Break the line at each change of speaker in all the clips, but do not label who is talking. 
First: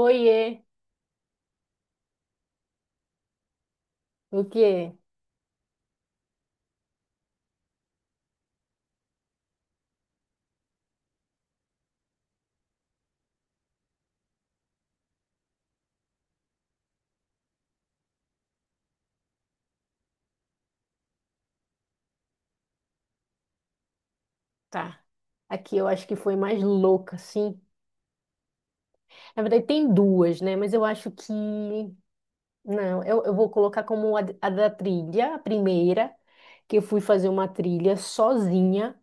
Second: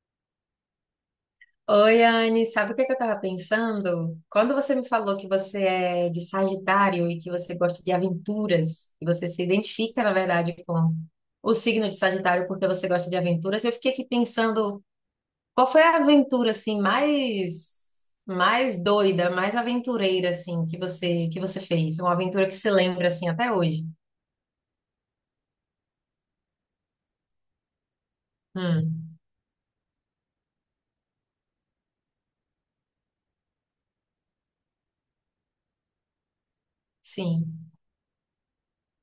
Oiê,
Oi, Anne, sabe o que que eu tava pensando?
o
Quando você me
que?
falou que você é de Sagitário e que você gosta de aventuras, e você se identifica, na verdade, com o signo de Sagitário porque você gosta de aventuras, eu fiquei aqui pensando, qual foi a aventura assim mais doida, mais aventureira assim que você fez? Uma aventura que se lembra assim até hoje?
Tá. Aqui eu acho que foi mais louca, sim.
Hum,
Na verdade, tem duas, né? Mas eu acho que. Não, eu vou colocar como a da trilha, a primeira, que eu fui fazer uma
sim.
trilha sozinha.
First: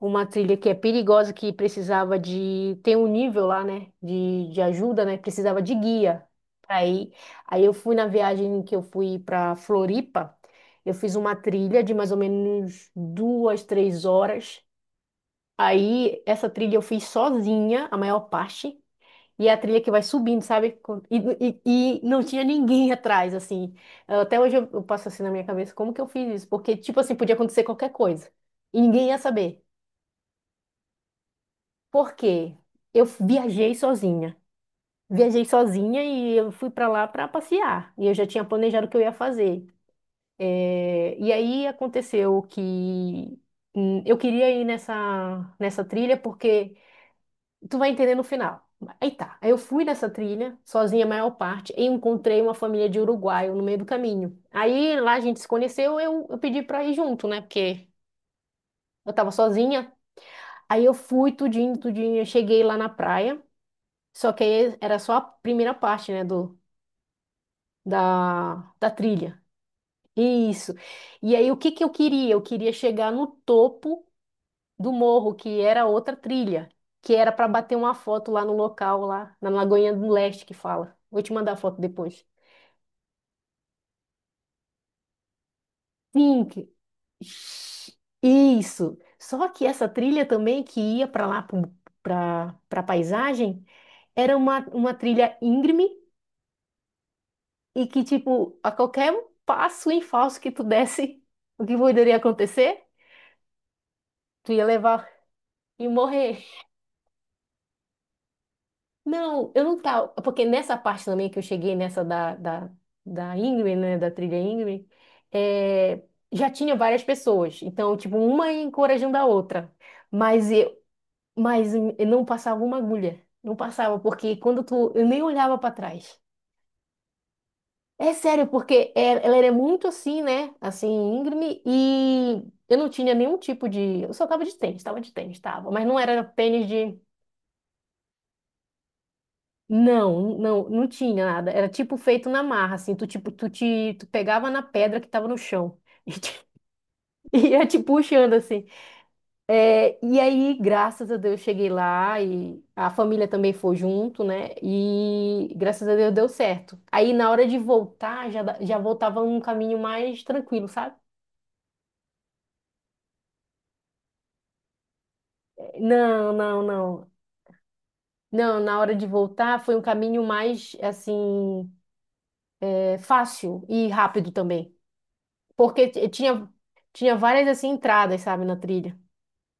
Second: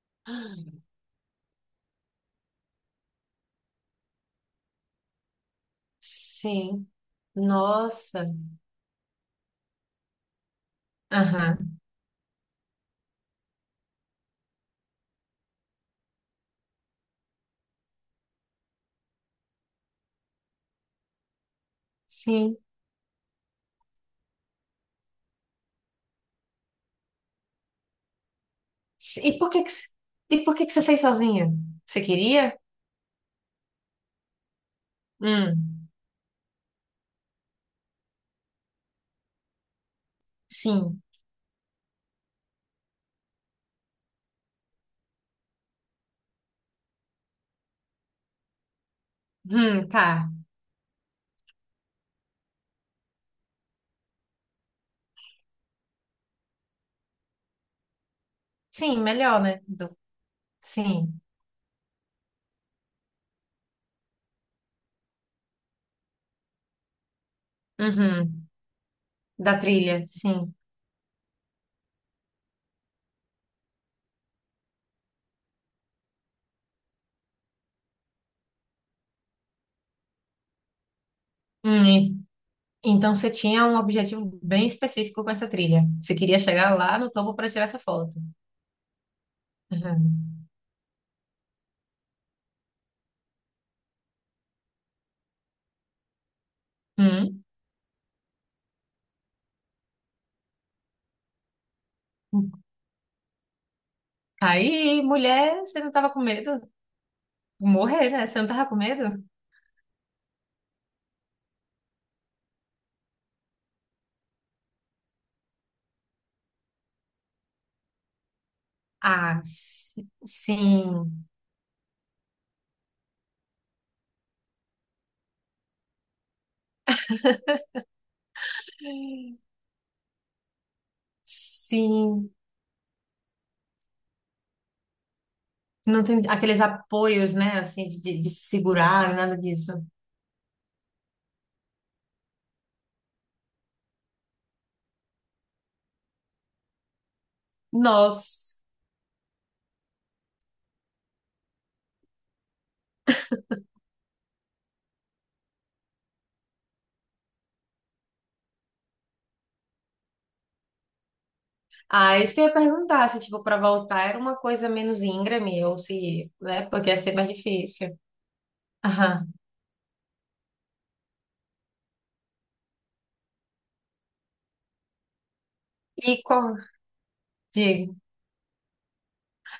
Uma trilha que é perigosa, que precisava de. Tem um nível lá, né? De ajuda, né? Precisava de guia pra
Sim.
ir. Aí eu fui na
Nossa.
viagem que eu fui pra Floripa. Eu fiz uma
Aham.
trilha de mais ou menos 2, 3 horas. Aí, essa trilha eu fiz sozinha, a maior parte. E é a trilha que vai subindo, sabe? E não tinha
Sim.
ninguém atrás, assim. Até hoje eu passo assim na minha cabeça, como que eu fiz isso? Porque, tipo assim, podia acontecer qualquer coisa. E ninguém ia
E por que
saber.
que, c- e por que que você fez sozinha? Você
Por quê?
queria?
Eu viajei sozinha. Viajei
Hum,
sozinha e eu fui pra lá pra passear. E eu já tinha planejado o que eu ia fazer.
sim.
É, e aí aconteceu que eu queria ir nessa trilha porque tu vai entender no final. Aí tá. Aí eu fui nessa
Tá.
trilha, sozinha a maior parte, e encontrei uma família de uruguaio no meio do caminho. Aí lá a gente se conheceu, eu pedi pra ir junto, né? Porque
Sim,
eu tava
melhor, né?
sozinha.
Do-
Aí eu
sim.
fui tudinho, tudinho. Eu cheguei lá na praia, só que aí era só a primeira parte, né?
Uhum.
Da, da trilha.
Da trilha, sim.
Isso. E aí o que que eu queria? Eu queria chegar no topo do morro, que era outra trilha, que era para bater uma foto lá no local, lá na Lagoinha do Leste que fala. Vou te mandar a foto
Hum, e-
depois.
então você tinha um objetivo bem específico com essa trilha. Você queria
Sim,
chegar lá no topo para tirar essa foto.
isso. Só que essa trilha
Uhum.
também que ia para lá para paisagem era uma trilha íngreme
Hum.
e que tipo a qualquer um passo em falso que tu desse, o que poderia acontecer? Tu ia
Aí,
levar
mulher, você
e
não tava com
morrer.
medo de morrer, né? Você não tava com medo?
Não, eu não tava. Porque nessa parte também que eu cheguei, nessa da Ingrid, né? Da trilha Ingrid, é, já tinha várias pessoas. Então, tipo, uma encorajando a
Ah,
outra.
si-
Mas eu,
sim.
mas eu não passava uma agulha. Não passava, porque quando tu. Eu nem olhava pra trás. É sério, porque ela era muito assim, né? Assim, íngreme,
Sim.
e eu não tinha nenhum tipo de. Eu só tava de tênis, tava de tênis, tava. Mas não
Não tem
era
aqueles
tênis de.
apoios, né, assim, de, de se segurar, nada disso.
Não, não, não tinha nada. Era tipo feito na marra, assim. Tu, tipo, tu pegava na pedra que tava no chão e te- e ia te puxando,
Nossa.
assim. É, e aí, graças a Deus, cheguei lá e a família também foi junto, né? E graças a Deus deu certo. Aí, na hora de voltar, já voltava um caminho mais tranquilo, sabe?
Ah, isso que eu ia perguntar, se, tipo, para voltar era uma coisa menos íngreme, ou se,
Não, não,
né, porque ia
não.
ser mais difícil.
Não, na hora de
Aham.
voltar foi um caminho mais, assim, fácil e rápido também. Porque t-
E qual...
tinha, tinha várias, assim,
Digo.
entradas, sabe, na trilha.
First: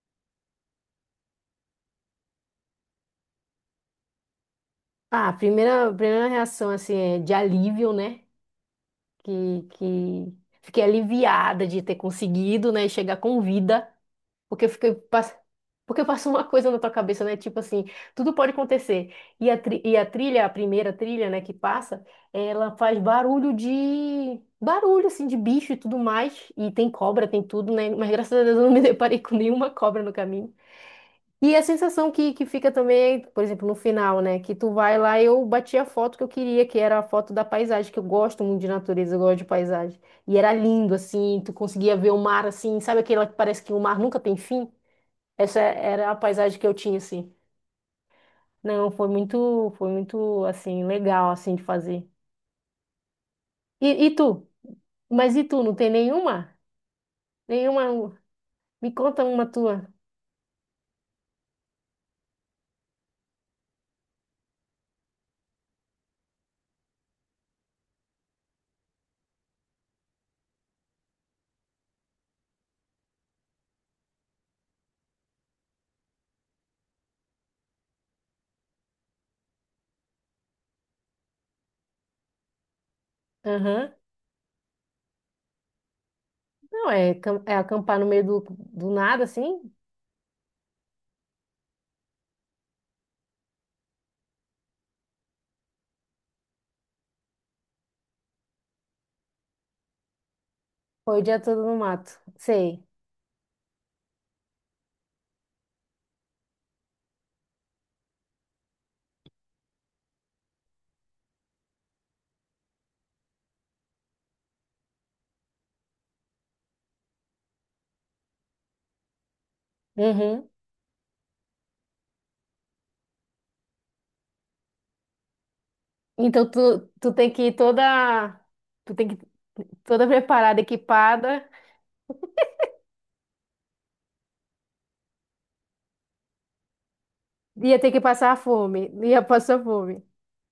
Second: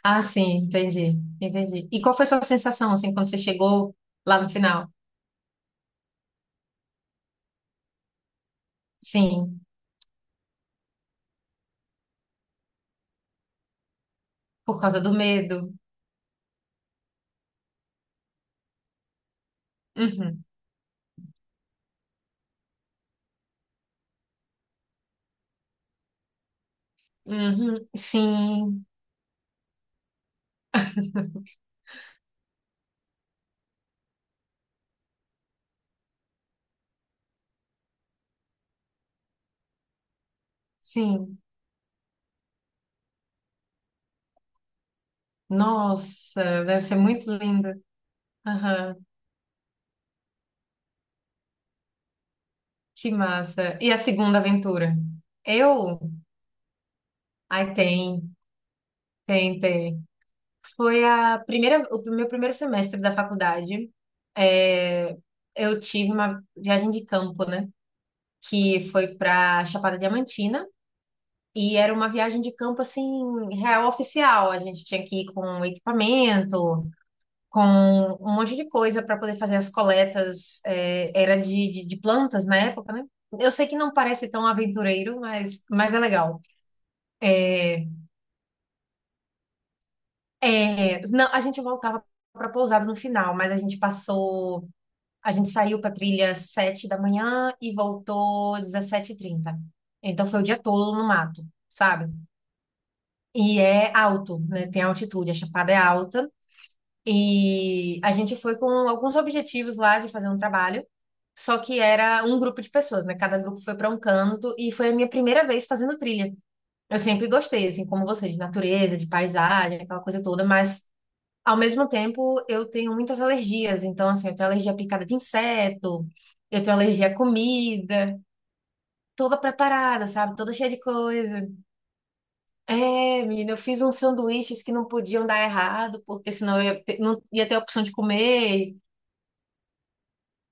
Ah, sim, entendi, entendi. E qual foi a sua sensação, assim, quando você chegou lá no final?
Ah, a primeira reação, assim, é de alívio, né? Que,
Sim,
que fiquei aliviada de ter conseguido, né? Chegar com vida. Porque eu
por
fiquei
causa do
pass-.
medo.
Porque passa uma coisa na tua cabeça, né? Tipo assim, tudo pode acontecer. E a
Uhum,
trilha, a primeira trilha, né, que passa, ela faz barulho de. Barulho, assim, de bicho e tudo mais. E tem cobra, tem tudo,
uhum,
né? Mas graças a Deus eu não me
sim,
deparei com nenhuma cobra no caminho. E a sensação que fica também, por exemplo, no final, né? Que tu vai lá, eu bati a foto que eu queria, que era a foto da paisagem, que eu gosto muito de natureza, eu gosto de paisagem. E era lindo,
sim.
assim, tu conseguia ver o mar, assim, sabe aquela que parece que o mar nunca tem fim? Essa era a paisagem
Nossa,
que eu
deve ser
tinha,
muito
assim.
lindo.
Não,
Aham.
foi muito, assim, legal, assim, de fazer.
Que massa. E a
E tu?
segunda aventura?
Mas e tu,
Eu?
não tem nenhuma?
Ai,
Nenhuma?
tem,
Me conta uma
tem,
tua.
tem. Foi a primeira, o meu primeiro semestre da faculdade. É, eu tive uma viagem de campo, né? Que foi para Chapada Diamantina. E era uma viagem de campo, assim, real oficial. A gente tinha que ir com equipamento, com um monte de coisa para poder fazer as coletas. Era de, de plantas na época, né? Eu sei que
Aham.
não parece tão aventureiro, mas é legal.
Não, é
É,
acampar no meio do nada, assim?
é, não, a gente voltava para pousada no final, mas a gente passou, a gente saiu para trilha 7 da manhã e voltou 17:30. Então foi o dia todo no
Foi o dia
mato,
todo no
sabe?
mato. Sei.
E é alto, né? Tem altitude, a chapada é alta. E a gente foi com alguns objetivos lá de fazer um trabalho, só que era um grupo de pessoas, né? Cada grupo foi para um canto e foi a minha primeira vez fazendo trilha. Eu sempre gostei, assim, como você, de natureza, de paisagem, aquela coisa toda,
Uhum.
mas ao mesmo tempo, eu tenho muitas alergias. Então, assim, eu tenho alergia à picada de inseto,
Então
eu tenho
tu,
alergia
tu
à
tem que ir
comida,
toda, tu tem que ir
toda preparada,
toda
sabe? Toda
preparada,
cheia de coisa.
equipada,
É, menina, eu fiz uns sanduíches que não podiam dar errado, porque senão eu ia ter, não ia ter a
ia
opção
ter
de
que passar
comer.
fome, ia passar fome.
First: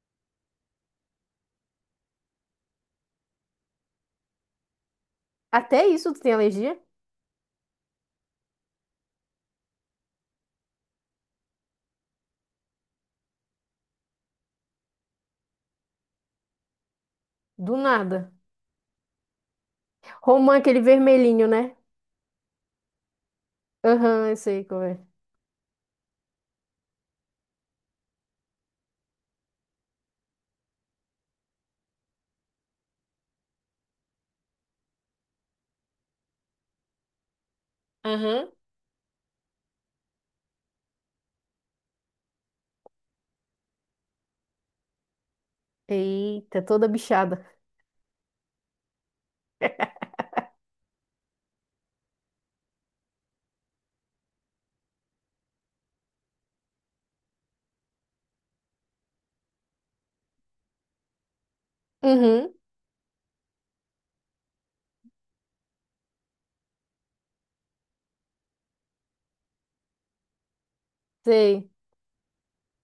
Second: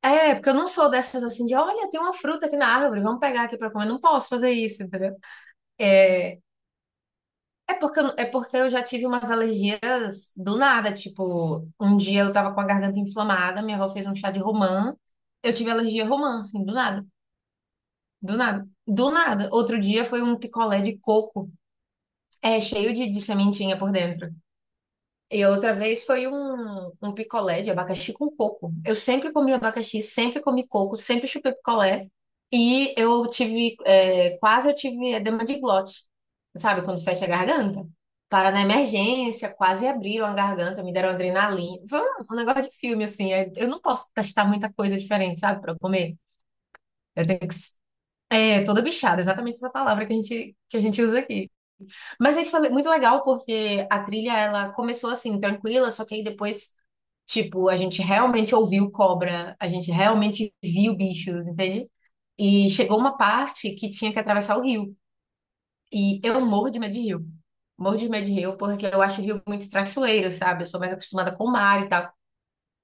É, porque eu não sou dessas assim de, olha, tem uma fruta aqui na árvore, vamos pegar aqui pra comer. Eu não posso fazer isso, entendeu?
Até isso tu tem
é
alergia?
é porque eu já tive umas alergias do nada. Tipo, um dia eu tava com a garganta inflamada, minha avó fez um chá de romã. Eu tive alergia a romã, assim, do nada.
Do nada.
Do nada. Do nada. Outro dia foi um
Romã, aquele
picolé de
vermelhinho,
coco,
né?
cheio de sementinha por dentro.
Aham, eu sei como é.
E outra vez foi um picolé de abacaxi com coco. Eu sempre comi abacaxi, sempre comi coco, sempre chupei picolé. E eu tive, quase eu tive edema de glote, sabe? Quando fecha a garganta. Para
Aham.
na emergência, quase abriram a garganta, me deram adrenalina. Foi um negócio de filme, assim. Eu não posso testar muita coisa diferente, sabe? Para comer.
Eita, toda
Eu tenho
bichada.
que. É, toda bichada, exatamente essa palavra que a gente usa aqui. Mas aí foi muito legal porque a trilha ela começou assim tranquila, só que aí depois tipo a gente realmente ouviu cobra, a gente realmente viu bichos, entende?
Uhum,
E chegou uma parte que tinha que atravessar o rio e eu morro de medo de rio, morro de medo de rio porque eu acho o rio muito traiçoeiro, sabe? Eu sou mais acostumada com o
sei,
mar e tal.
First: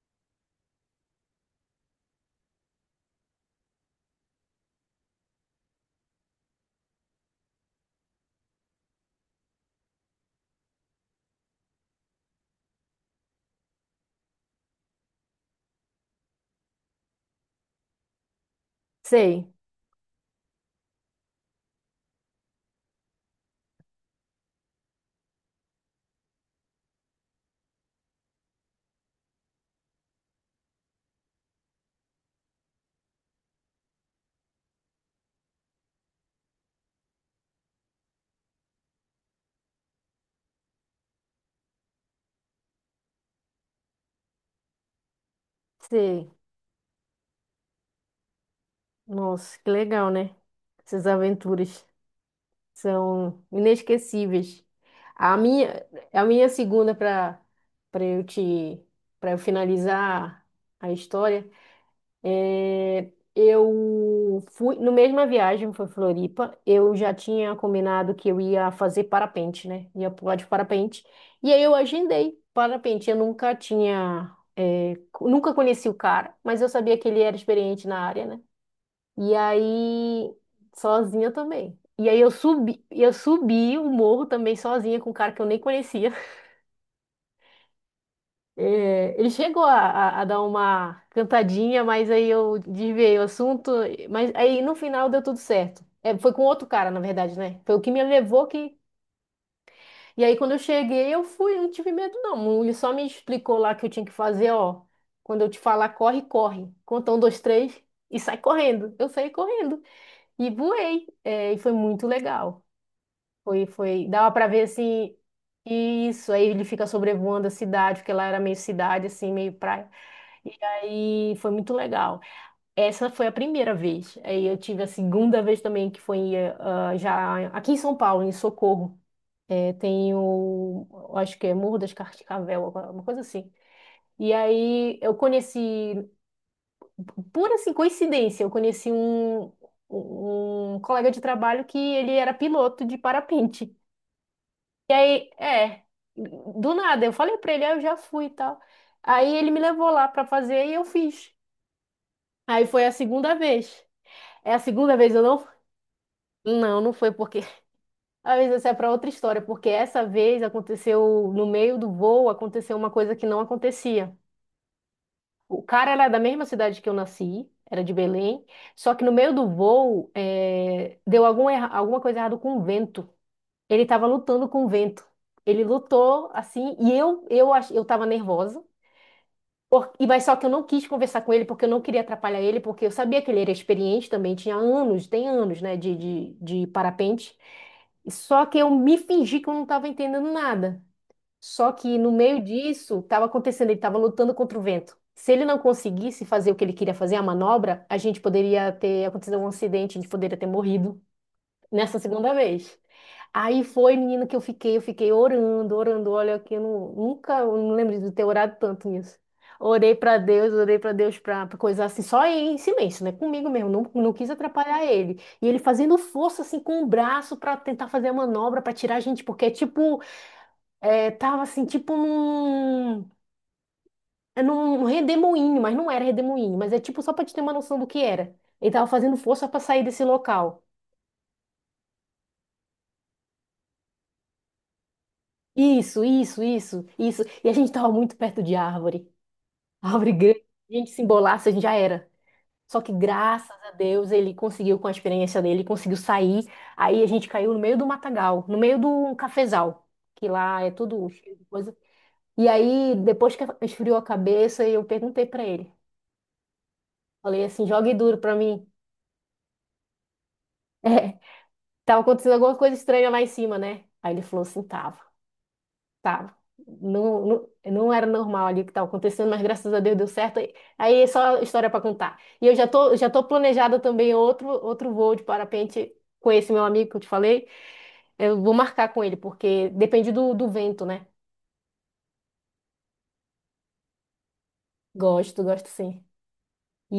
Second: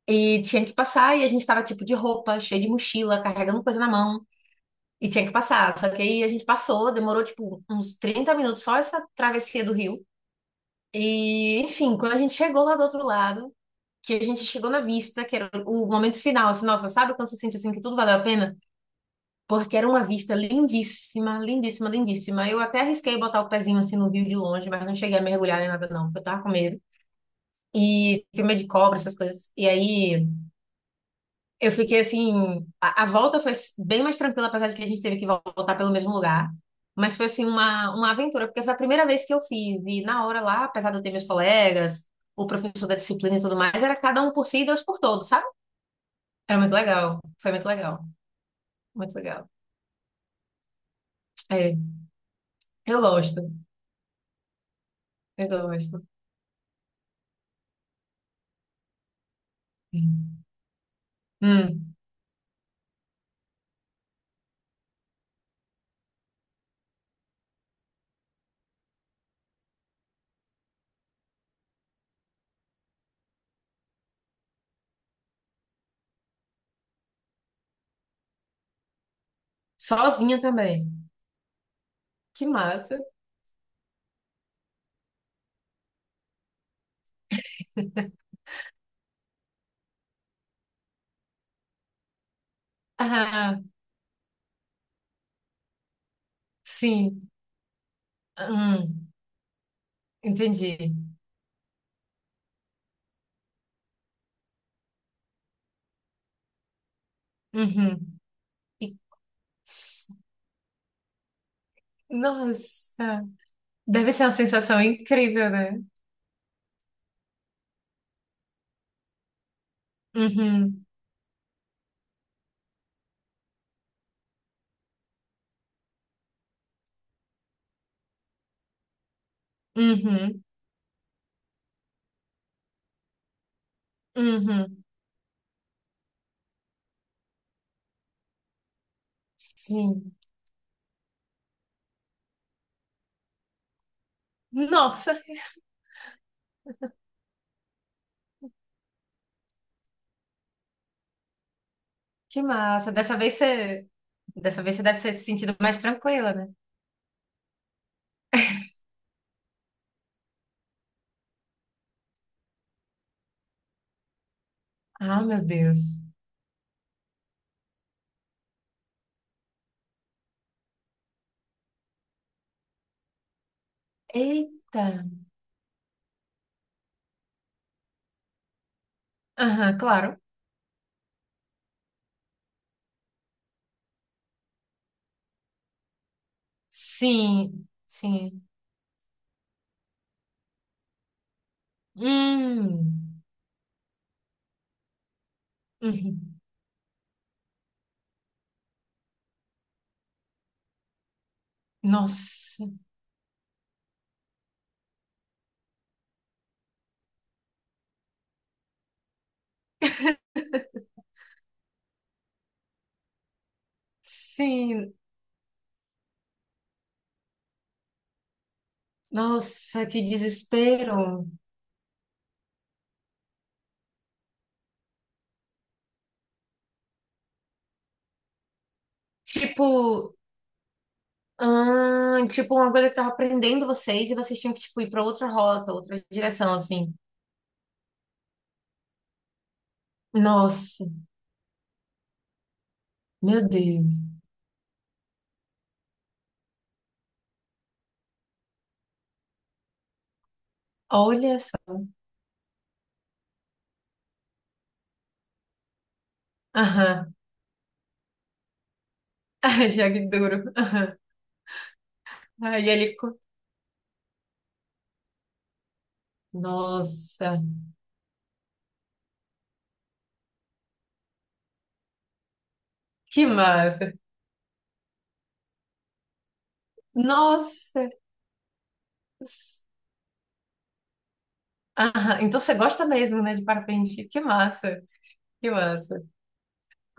E tinha que passar e a gente tava tipo de roupa, cheio de mochila, carregando coisa na mão. E tinha que passar, só que aí a gente passou, demorou tipo uns 30 minutos só essa travessia do rio. E, enfim, quando a gente chegou lá do outro lado, que a gente chegou na vista, que era o momento final, assim, nossa, sabe quando você sente assim que tudo valeu a pena?
sei,
Porque era uma vista lindíssima, lindíssima, lindíssima. Eu até arrisquei botar o pezinho assim no rio de longe, mas não cheguei a mergulhar nem nada, não, porque eu tava com medo. E tenho medo de cobra, essas coisas. E aí. Eu fiquei assim. A volta foi bem mais tranquila, apesar de que a gente teve que voltar pelo mesmo lugar. Mas foi assim uma aventura, porque foi a primeira vez que eu fiz. E na hora lá, apesar de eu ter meus colegas, o professor da disciplina e tudo mais, era cada um por si e Deus por todos, sabe?
sei.
Era muito legal. Foi muito legal. Muito legal.
Nossa, que legal, né? Essas
É,
aventuras.
eu gosto.
São inesquecíveis. A
Eu
minha,
gosto.
a minha segunda, para eu te para eu finalizar a história,
Hum.
eu fui no mesma viagem foi Floripa, eu já tinha combinado que eu ia fazer parapente, né? Ia pular de parapente. E aí eu agendei parapente. Eu nunca tinha, nunca conheci o cara, mas eu sabia que ele era experiente na área, né? E aí,
Sozinha também.
sozinha também. E aí eu
Que
subi,
massa.
eu subi o morro também sozinha com um cara que eu nem conhecia. É, ele chegou a dar uma cantadinha, mas aí eu desviei o
Ah,
assunto. Mas aí no final deu tudo certo. É, foi com outro cara, na
sim.
verdade, né? Foi o que me levou que.
Hum,
E aí quando eu
entendi.
cheguei, eu fui, eu não tive medo, não. Ele só me explicou lá que eu tinha que fazer, ó. Quando eu te falar, corre, corre. Conta um, dois, três e
Uhum.
sai correndo.
E-
Eu saí correndo e voei. É, e foi muito legal.
Nossa.
Foi, foi.
Deve ser uma
Dava pra ver
sensação
assim.
incrível, né?
Isso, aí ele fica sobrevoando a cidade, porque lá era meio cidade, assim, meio praia. E
Uhum,
aí foi muito legal. Essa foi a primeira vez. Aí eu tive a segunda vez também, que foi já aqui em São Paulo, em Socorro. Tem
uhum,
o, acho que é Morro das Cascavel, uma coisa assim. E
uhum.
aí eu conheci, pura assim, coincidência, eu conheci um,
Sim.
um um colega de trabalho que ele era piloto de parapente. E
Nossa,
aí, do nada, eu falei pra ele, aí eu já fui e tal. Aí ele me levou lá pra fazer e eu fiz.
que
Aí foi a
massa. Dessa
segunda
vez
vez.
você,
É a
dessa vez você
segunda
deve
vez
ter
eu
se
não?
sentido mais tranquila, né?
Não, não foi porque. Às vezes essa é pra outra história, porque essa vez aconteceu no meio do voo, aconteceu uma coisa que não acontecia.
Ah, meu
O cara
Deus.
era da mesma cidade que eu nasci, era de Belém, só que no meio do voo, deu alguma coisa errada com o vento. Ele estava lutando com o
Eita.
vento. Ele lutou assim, e eu estava nervosa.
Aham,
Por- e
claro.
mas só que eu não quis conversar com ele porque eu não queria atrapalhar ele, porque eu sabia que ele era experiente também, tinha anos, tem anos, né, de parapente.
Sim, sim.
Só que eu me fingi que eu não estava entendendo nada. Só que no meio disso,
Hum,
estava acontecendo, ele estava lutando contra o vento. Se ele não conseguisse
uhum.
fazer o que ele queria fazer, a manobra, a gente poderia ter acontecido um acidente, a gente poderia ter morrido nessa segunda
Nossa,
vez. Aí foi, menina, que eu fiquei orando, orando. Olha, que eu não- nunca, eu não lembro de ter orado tanto nisso. Orei pra Deus pra coisa assim, só em silêncio, né? Comigo mesmo, não, não quis atrapalhar
sim.
ele. E ele fazendo força assim com o braço pra tentar fazer a manobra pra tirar a gente, porque é
Nossa, que
tipo,
desespero.
tava assim, tipo num redemoinho, mas não era redemoinho, mas é tipo só pra te ter uma noção do que era. Ele tava fazendo força pra
Tipo,
sair desse local.
tipo uma coisa que tava prendendo vocês e vocês tinham que tipo ir para outra rota, outra
Isso, isso,
direção,
isso,
assim.
isso. E a gente estava muito perto de árvore. Árvore grande. Se a
Nossa,
gente se embolasse, a gente já era. Só que
meu
graças a
Deus.
Deus ele conseguiu, com a experiência dele, conseguiu sair. Aí a gente caiu no meio do matagal, no meio do cafezal, que lá é tudo cheio
Olha
de
só.
coisa. E aí, depois que esfriou a cabeça, eu perguntei pra ele.
Aham.
Falei assim, jogue duro pra mim.
Ah, jogue duro.
É, tava acontecendo alguma
Aí
coisa
ele.
estranha
co-
lá em cima, né? Aí ele falou assim, tava. Tá, não,
Nossa,
não, não era normal ali o que estava acontecendo, mas graças a Deus deu certo. Aí é só história para contar. E eu já tô
que
planejada
massa.
também outro voo de parapente com esse meu amigo que eu te falei.
Nossa.
Eu vou marcar com ele, porque depende do vento, né?
Aham. Então você gosta mesmo, né, de parapente? Que massa.
Gosto,
Que
gosto
massa.
sim.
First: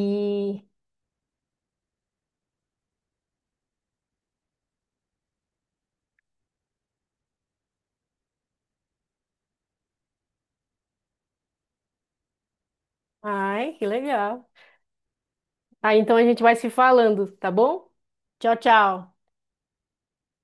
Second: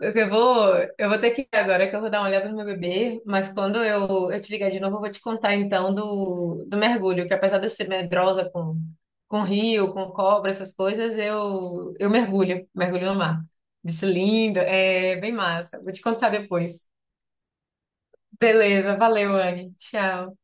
Eu vou, eu vou ter que ir agora, que eu vou dar uma olhada no meu bebê, mas quando eu te ligar de novo, eu vou te contar então do mergulho, que apesar de eu ser medrosa com rio, com cobra, essas coisas, eu mergulho, mergulho no mar.
Ai, que
Isso
legal.
lindo, é bem massa. Vou
Aí
te
então a
contar
gente vai se
depois.
falando, tá bom? Tchau,
Beleza,
tchau.
valeu, Anne. Tchau.